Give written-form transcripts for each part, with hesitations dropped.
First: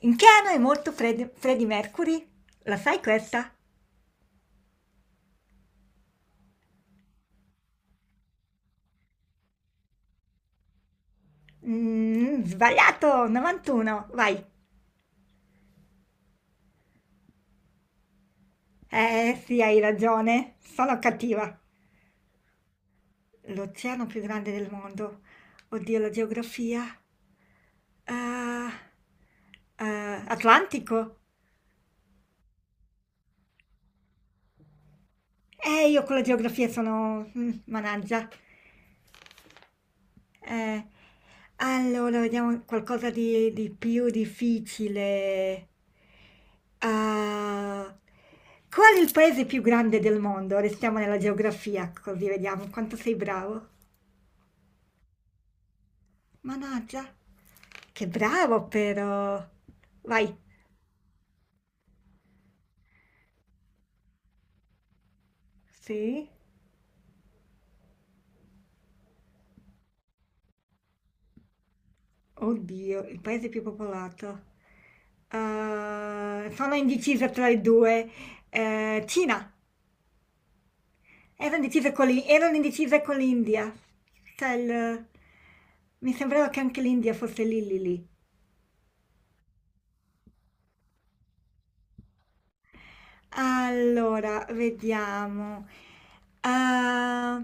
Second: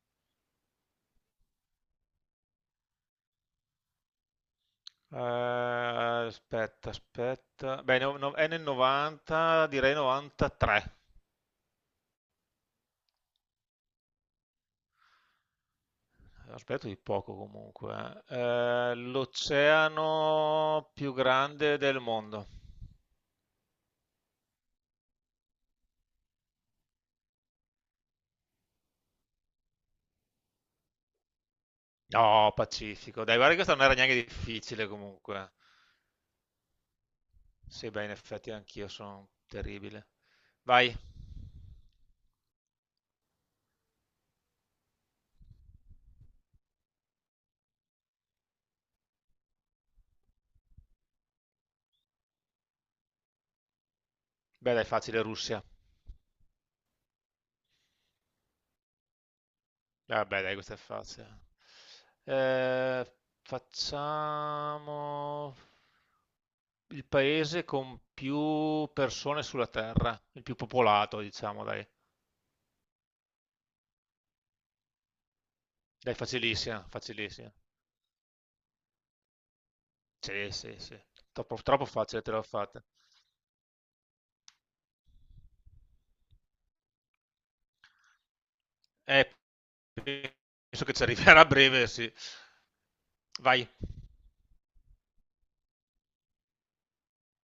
In che anno è morto Freddie Mercury? La sai questa? Aspetta, aspetta. Beh, è nel 90, direi 93. Sbagliato, 91, vai. Aspetto di poco comunque. Eh sì, hai ragione, L'oceano sono più cattiva. grande del mondo. L'oceano più grande del mondo. Oddio, la geografia. Ah, ah, Atlantico? No, Pacifico. Dai, guarda che questa non era neanche difficile comunque. Io con la geografia sono, Sì, beh, in managgia. effetti anch'io sono terribile. Eh, Vai. allora, vediamo qualcosa di più difficile. Ah, qual è il paese più grande del mondo? Restiamo nella geografia, così vediamo quanto sei bravo. Beh, dai, facile, Russia. Mannaggia, che bravo però. Vai. Vabbè, dai, questa è facile. Eh, facciamo Sì? il paese con più persone sulla Terra, il più popolato, diciamo, dai. Oddio, il paese più popolato. Dai, Ah, sono facilissima, indecisa tra facilissima. i due. Cina. Sì, sì, sì. Troppo, troppo facile te l'ho Erano fatta. indecise con l'India. Cioè, mi sembrava che anche l'India fosse lì lì lì. Eh, Penso che ci arriverà a breve, sì. Vai. Allora, vediamo. Ah,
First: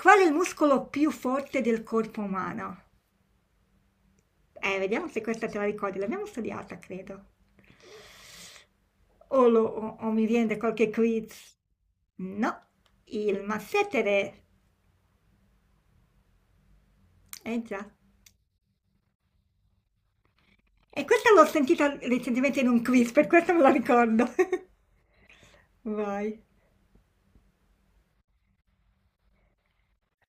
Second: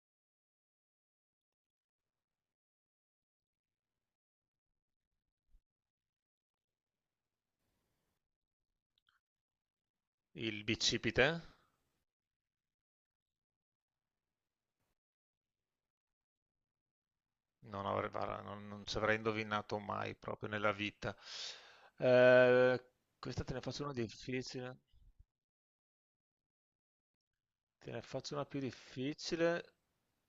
qual è il muscolo più forte del corpo umano? Vediamo se questa te la ricordi. L'abbiamo studiata, credo. O mi viene da Il qualche bicipite. quiz. No, il massetere. Eh Non già. avrei, guarda, non ci avrei indovinato mai proprio nella E vita. questa l'ho sentita recentemente in un Eh, quiz, per Questa te questo ne me la faccio una ricordo. difficile. Vai. Te ne faccio una più difficile.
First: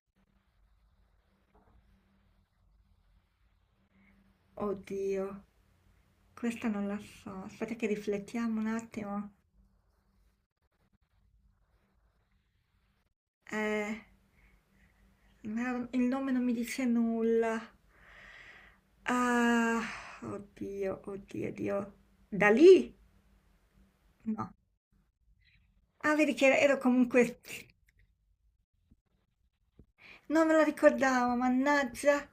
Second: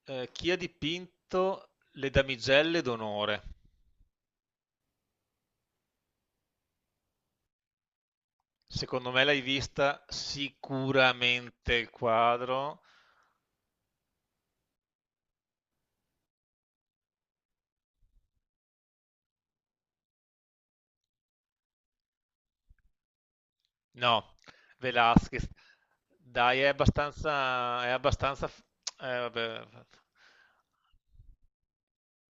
Chi ha dipinto le damigelle d'onore? Oddio, questa non la so. Aspetta che riflettiamo un Secondo me attimo. l'hai vista sicuramente il quadro. Eh, no, il nome non mi dice nulla. Ah, oddio, oddio, oddio. Da lì? No, No. Velázquez. Ah, vedi che Dai, ero comunque. È abbastanza, vabbè, Non me lo ricordavo, mannaggia.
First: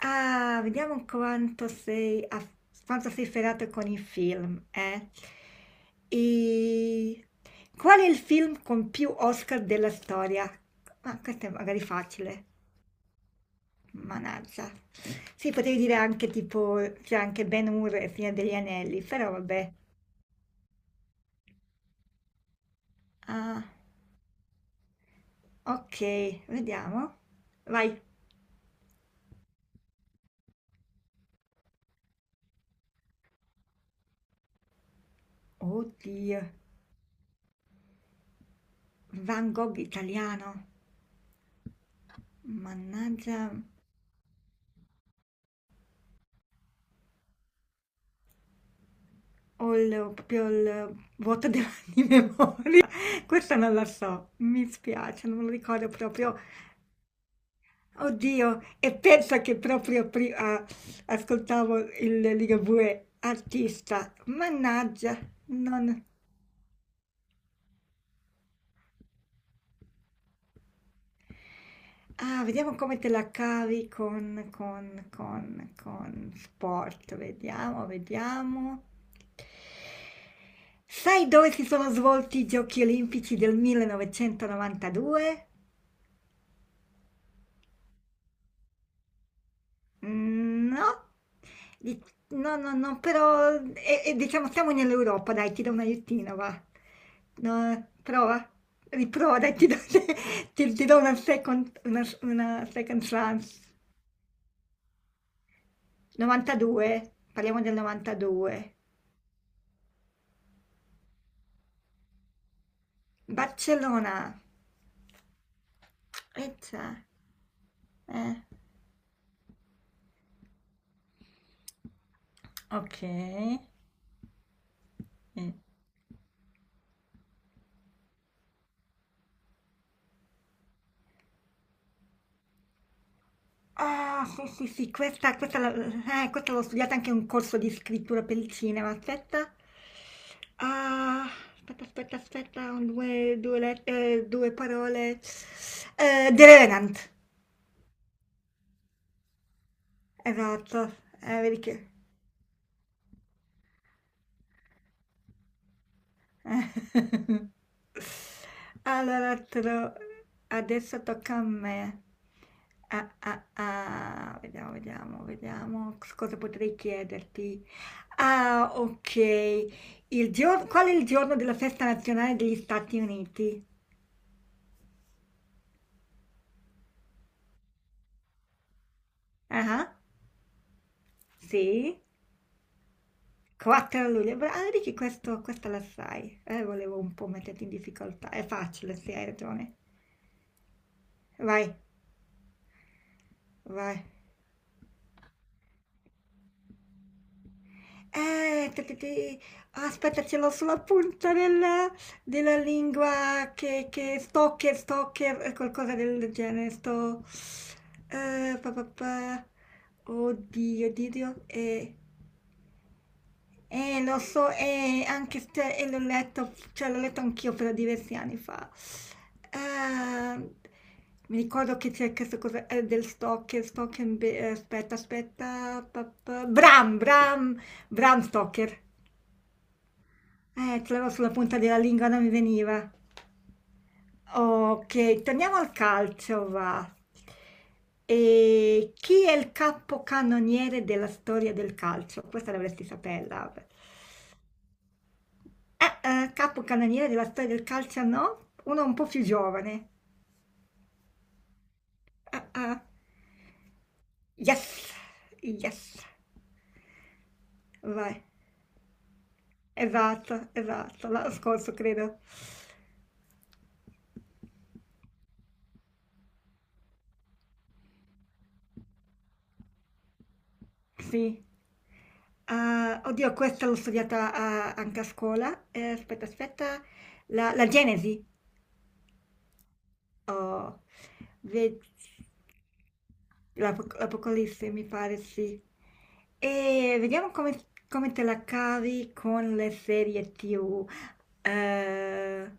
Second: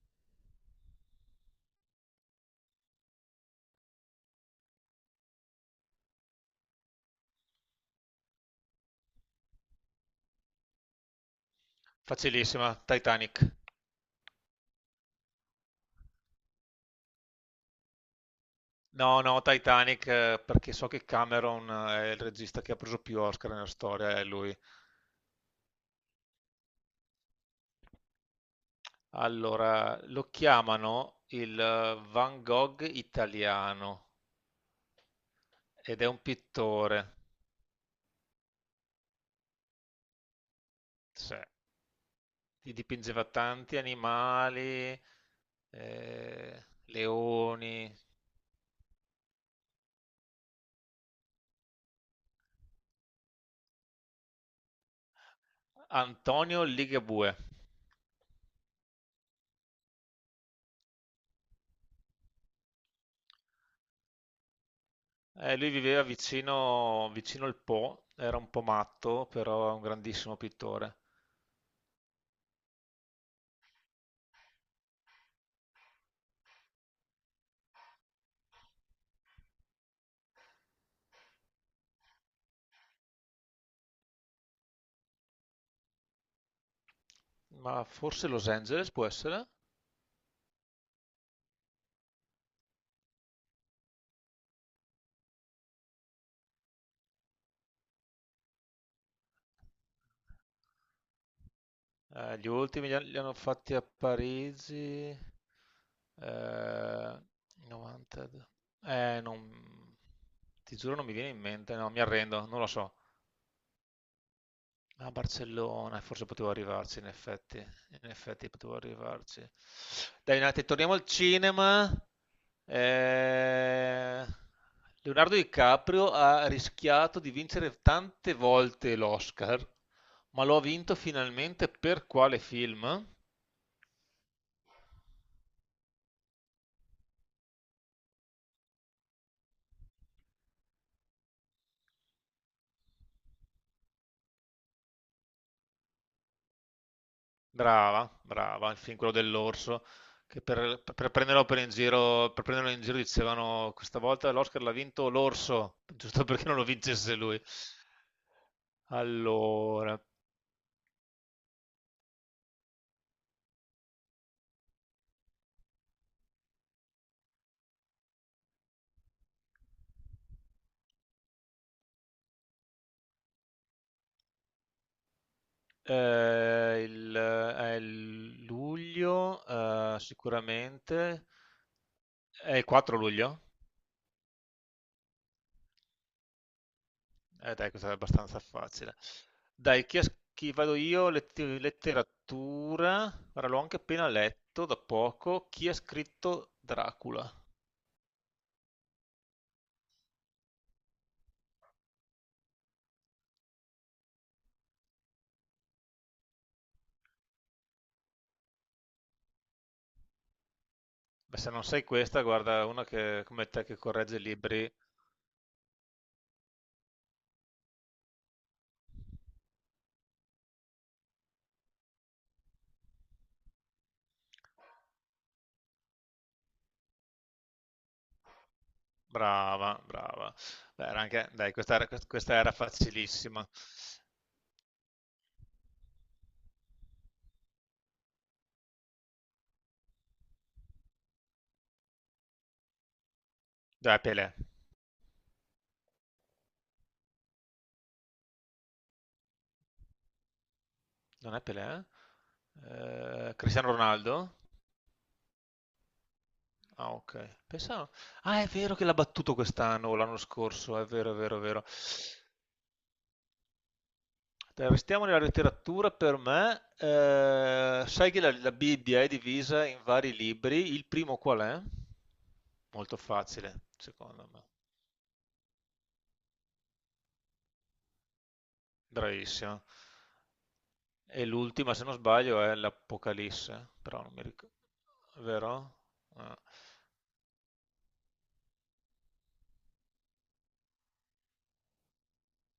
Ah, vediamo quanto sei, ferrato con i film, eh? E... Qual è il film con più Oscar della storia? Ma questo è magari facile, facilissima. Titanic. mannaggia. Sì, potevi dire anche tipo, c'è anche Ben-Hur e Signore degli Anelli, No, però no, vabbè. Titanic, perché so che Cameron è il regista che ha preso più Oscar Ah, nella storia, è lui. ok, vediamo. Vai. Allora, lo chiamano il Van Gogh italiano ed è un Oddio, pittore. Van Gogh italiano. Sì. Gli dipingeva Mannaggia. tanti animali, leoni. Ho il proprio il vuoto de di memoria. Questa non la so, mi spiace, non me lo ricordo proprio. Antonio Ligabue. Oddio, e pensa che proprio prima ascoltavo il Ligabue artista. Mannaggia, Lui viveva non... vicino, vicino al Po, era un po' matto, però è un grandissimo pittore. Ah, vediamo come te la cavi con sport. Vediamo, vediamo. Sai dove si sono svolti i Giochi Olimpici del 1992? Ma forse Los Angeles può essere? Mhmm, no. Di No, no, no, però e diciamo siamo nell'Europa, dai, ti do un aiutino, va. No, prova, riprova, dai, ti do ti ti do una second una s Gli una ultimi second li hanno chance. fatti a Parigi. 92, Eh, parliamo del 90. 92. Non... Ti giuro non mi viene in mente, no, mi arrendo, non lo so. Barcellona. A Barcellona, forse potevo arrivarci, Eccia, in effetti. In eh. effetti potevo arrivarci. Dai, un attimo, torniamo al cinema. Okay, Eh, Leonardo mh. DiCaprio ha rischiato di vincere tante volte l'Oscar, ma lo ha vinto finalmente per quale film? Ah, sì, sì, sì, questa l'ho studiata anche in un corso di scrittura per il cinema. Aspetta. Ah, aspetta, aspetta, aspetta, un, due, due, let- due parole. The Revenant. Brava, brava, il film quello dell'orso, che Esatto. Per prenderlo Vedi per in che... giro, per prenderlo in giro dicevano questa volta l'Oscar l'ha vinto l'orso, giusto perché non lo vincesse lui. Allora, Allora, adesso tocca a me. Ah, ah, ah, vediamo, vediamo, vediamo cosa potrei chiederti. Ah, ok. Qual è il giorno della festa nazionale degli Stati Uniti? È il luglio, Ah, sicuramente, sì, è il 4 luglio. 4 luglio. Ah, vedi che questa la sai. Volevo un po' metterti in Dai, questa è difficoltà. abbastanza È facile, facile. sì, hai ragione. Dai, chi vado io? Vai, Letteratura, ora l'ho anche vai. appena letto da poco, chi ha scritto Dracula? Eh, te- te- te- Aspetta, ce l'ho sulla punta della lingua che stalker, qualcosa del genere. Sto. Pa, pa, pa. Oddio, oddio. Beh, se non sai Eh, questa, guarda, una che, come te che eh, lo corregge so, libri, anche se l'ho letto, cioè l'ho letto anch'io però diversi anni fa. Eh, Mi ricordo che c'è questa cosa del aspetta, aspetta, Bram Stoker. brava, brava. Beh, Ce era l'avevo anche, sulla dai, punta della lingua, non mi questa era veniva. facilissima. Ok, torniamo al calcio, va. E chi è il capocannoniere della storia del calcio? Questa dovresti saperla. Dai, Pelé. Capocannoniere della storia del calcio, no? Uno un po' più giovane. Non è Pelé? Ah, ah. Cristiano Ronaldo? Yes, yes, Ah, ok. Pensavo. vai. Ah, è vero che l'ha battuto quest'anno o l'anno Esatto, scorso, è esatto, vero, è l'anno vero, è vero. scorso credo. Dai, restiamo nella letteratura per me. Sai che la Bibbia è divisa in vari libri. Il primo qual Sì. è? Molto Ah, oddio, questa facile, l'ho secondo studiata me. Anche a scuola. Aspetta, aspetta. La Genesi. Bravissimo. Oh, E l'ultima, ve- se non sbaglio, è l'Apocalisse, però non mi ricordo, l'Apocalisse mi pare sì. vero? Ah, E vediamo come te la cavi con le serie TV. Eh,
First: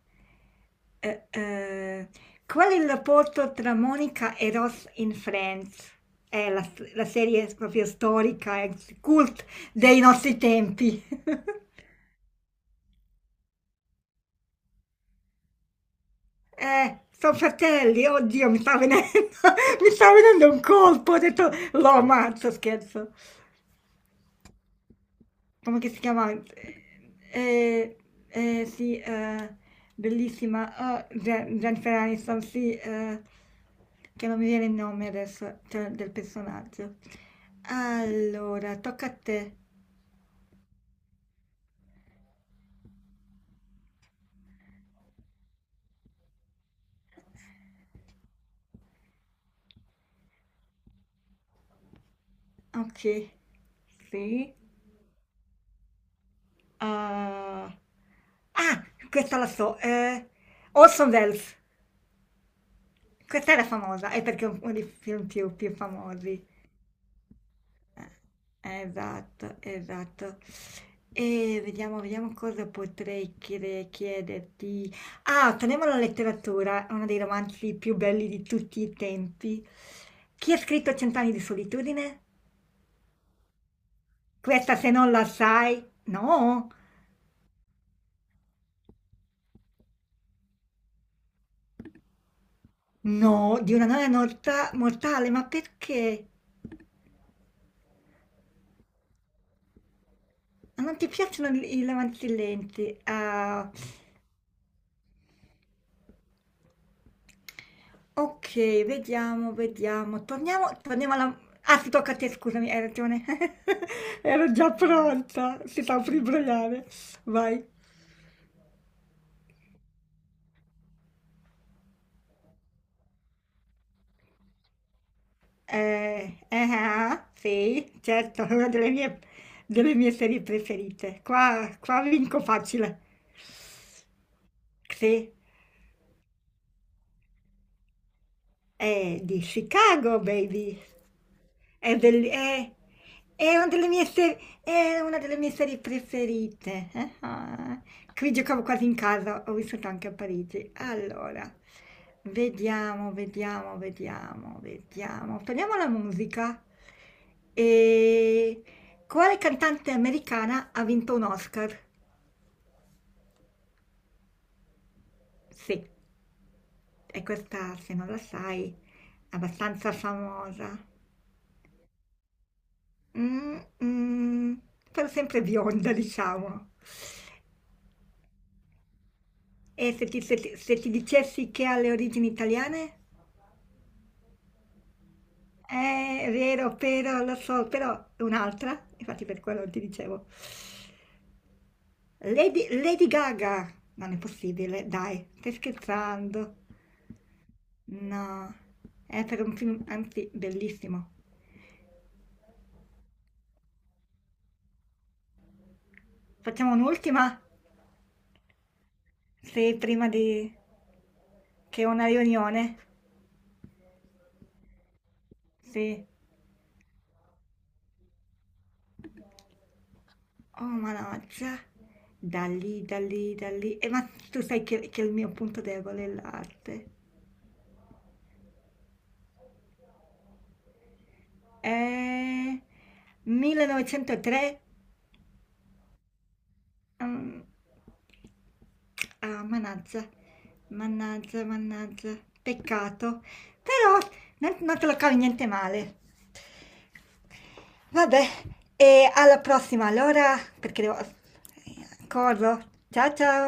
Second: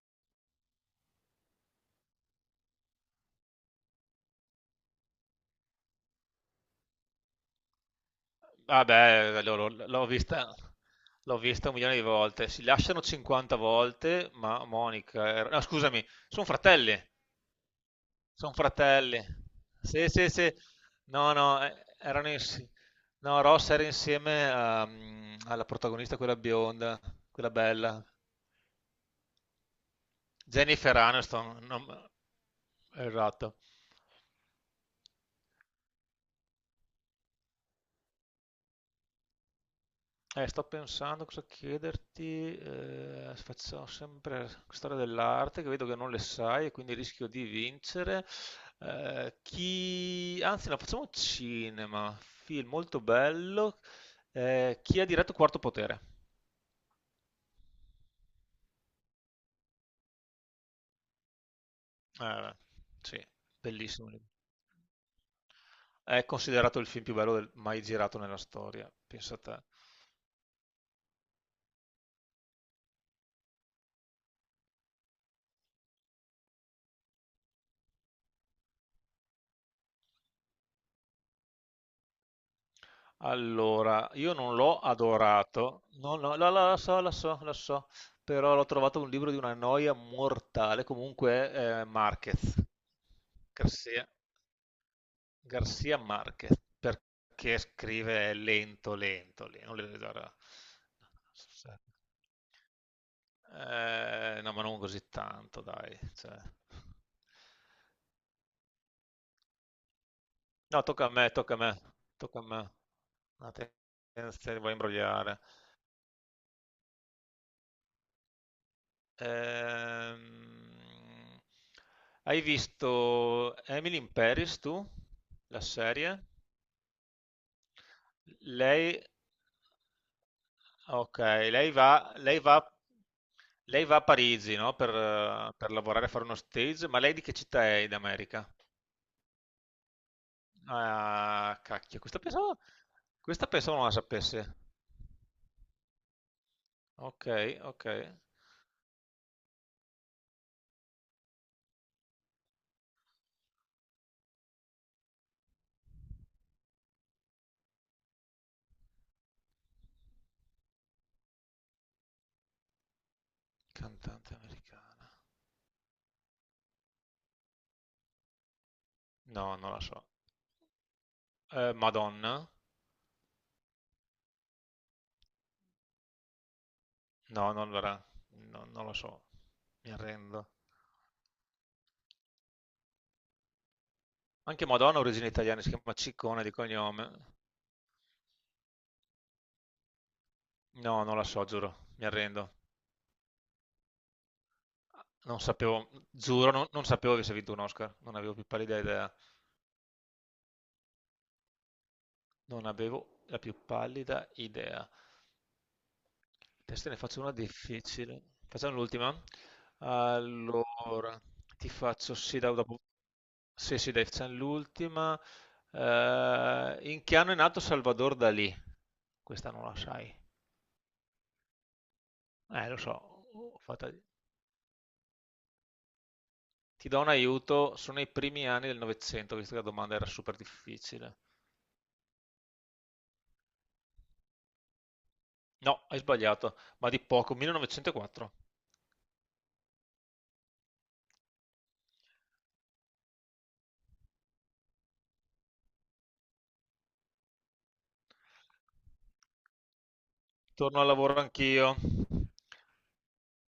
eh, eh, Qual è il rapporto tra Monica e Ross in Friends? È la serie proprio storica, è vabbè, cult l'ho dei l'ho nostri vista, tempi. l'ho vista un milione di volte. Si lasciano 50 volte, ma Monica. No, scusami, sono fratelli, sono fratelli, oddio, sono fratelli. mi Sì, sta sì, venendo sì. un colpo, ho No, detto, no, lo erano ammazzo, insieme. scherzo. No, Ross era insieme alla Come che si protagonista, chiama? quella bionda, quella eh, bella, sì, bellissima, Jennifer oh, Aniston. Jennifer Aniston, sì, Esatto. che non mi viene il nome adesso, cioè, del personaggio. Allora, tocca a te. Sto pensando cosa chiederti, facciamo sempre storia dell'arte che vedo che non le sai e quindi rischio di vincere. Anzi, no, facciamo cinema, film Ok, molto bello. sì. Chi ha diretto Quarto Potere? Ah, ah, questa la so, Orson Welles. Eh, sì, Questa era famosa, bellissimo. è perché è uno dei film più È famosi. considerato il film più bello mai girato nella Eh, storia, pensa Esatto, te. esatto. E vediamo, vediamo cosa potrei chiederti. Ah, torniamo alla letteratura, uno dei romanzi più belli di tutti i tempi. Chi ha scritto Cent'anni di solitudine? Allora, io non Questa l'ho se non la adorato, sai, no, no, no, la so, la so, la so, però l'ho trovato un libro di una noia mortale, comunque Márquez, no, di una noia Garcia, mortale, ma Garcia perché? Márquez, perché scrive lento, lento, lento, non le- guarda. Ma non ti piacciono i romanzi lenti? Ah, No, ma non così tanto, dai, cioè. ok, vediamo, vediamo. Torniamo, No, tocca a torniamo me, alla... tocca a me, Ah, si tocca a te, tocca a me, scusami, hai ragione. attenzione, ti Ero voglio già imbrogliare. pronta. Si sta per imbrogliare. Vai. Ehm, Hai visto Emily in Paris tu? La serie? Ah, sì, certo, è una Lei, delle mie serie ok, preferite. lei Qua, va, qua lei vinco va, facile. lei va a Parigi, no? Per, Sì, eh, per lavorare, fare uno stage, ma lei di che città è in America? è di Chicago, baby. Ah, È, cacchio, questa belli- pensavo, è- questa è una pensavo non delle la mie serie, sapesse. è una delle mie serie preferite. Ok, Ah. ok. Qui giocavo quasi in casa, ho vissuto anche a Parigi. Allora, vediamo. Torniamo alla musica. E quale cantante americana ha vinto un Oscar? Cantante americana. Sì, e questa, se non la sai, è No, non la abbastanza so. famosa. Madonna? Mm, mm, Però sempre bionda, diciamo. No, non, verrà. No, non lo so. E Mi arrendo. Se ti dicessi che ha le origini italiane? Anche Madonna ha origini italiane, si chiama È Ciccone di vero, cognome. però lo so, però è un'altra, infatti per quello ti dicevo. No, non la so, giuro, mi arrendo. Lady, Lady Gaga! Non è possibile, dai, Non stai sapevo, giuro, scherzando. non sapevo che avesse vinto un Oscar, non avevo più No, pallida idea. è per un film, anzi, bellissimo. Non avevo la più pallida idea. Facciamo Adesso te ne faccio una un'ultima? difficile. Facciamo l'ultima. Sì, prima di, Allora, ti che ho una faccio sì riunione. dopo. Sì, sì, dai, facciamo l'ultima. Sì. In che anno è nato Salvador Dalì? Questa non la sai. Oh, mannaggia. Da Lo lì, da so. lì, da ho lì. Fatto- Ma tu sai che il mio punto debole è l'arte. Ti do un aiuto, sono i primi anni del Novecento, visto che la domanda era super difficile. Eh, 1903? No, hai sbagliato, ma di poco, Mm, 1904. ah, mannaggia, mannaggia, mannaggia, peccato. Però non te lo cavi niente male. Vabbè, e alla prossima allora, Torno perché al devo... lavoro anch'io. Corro. Ciao ciao!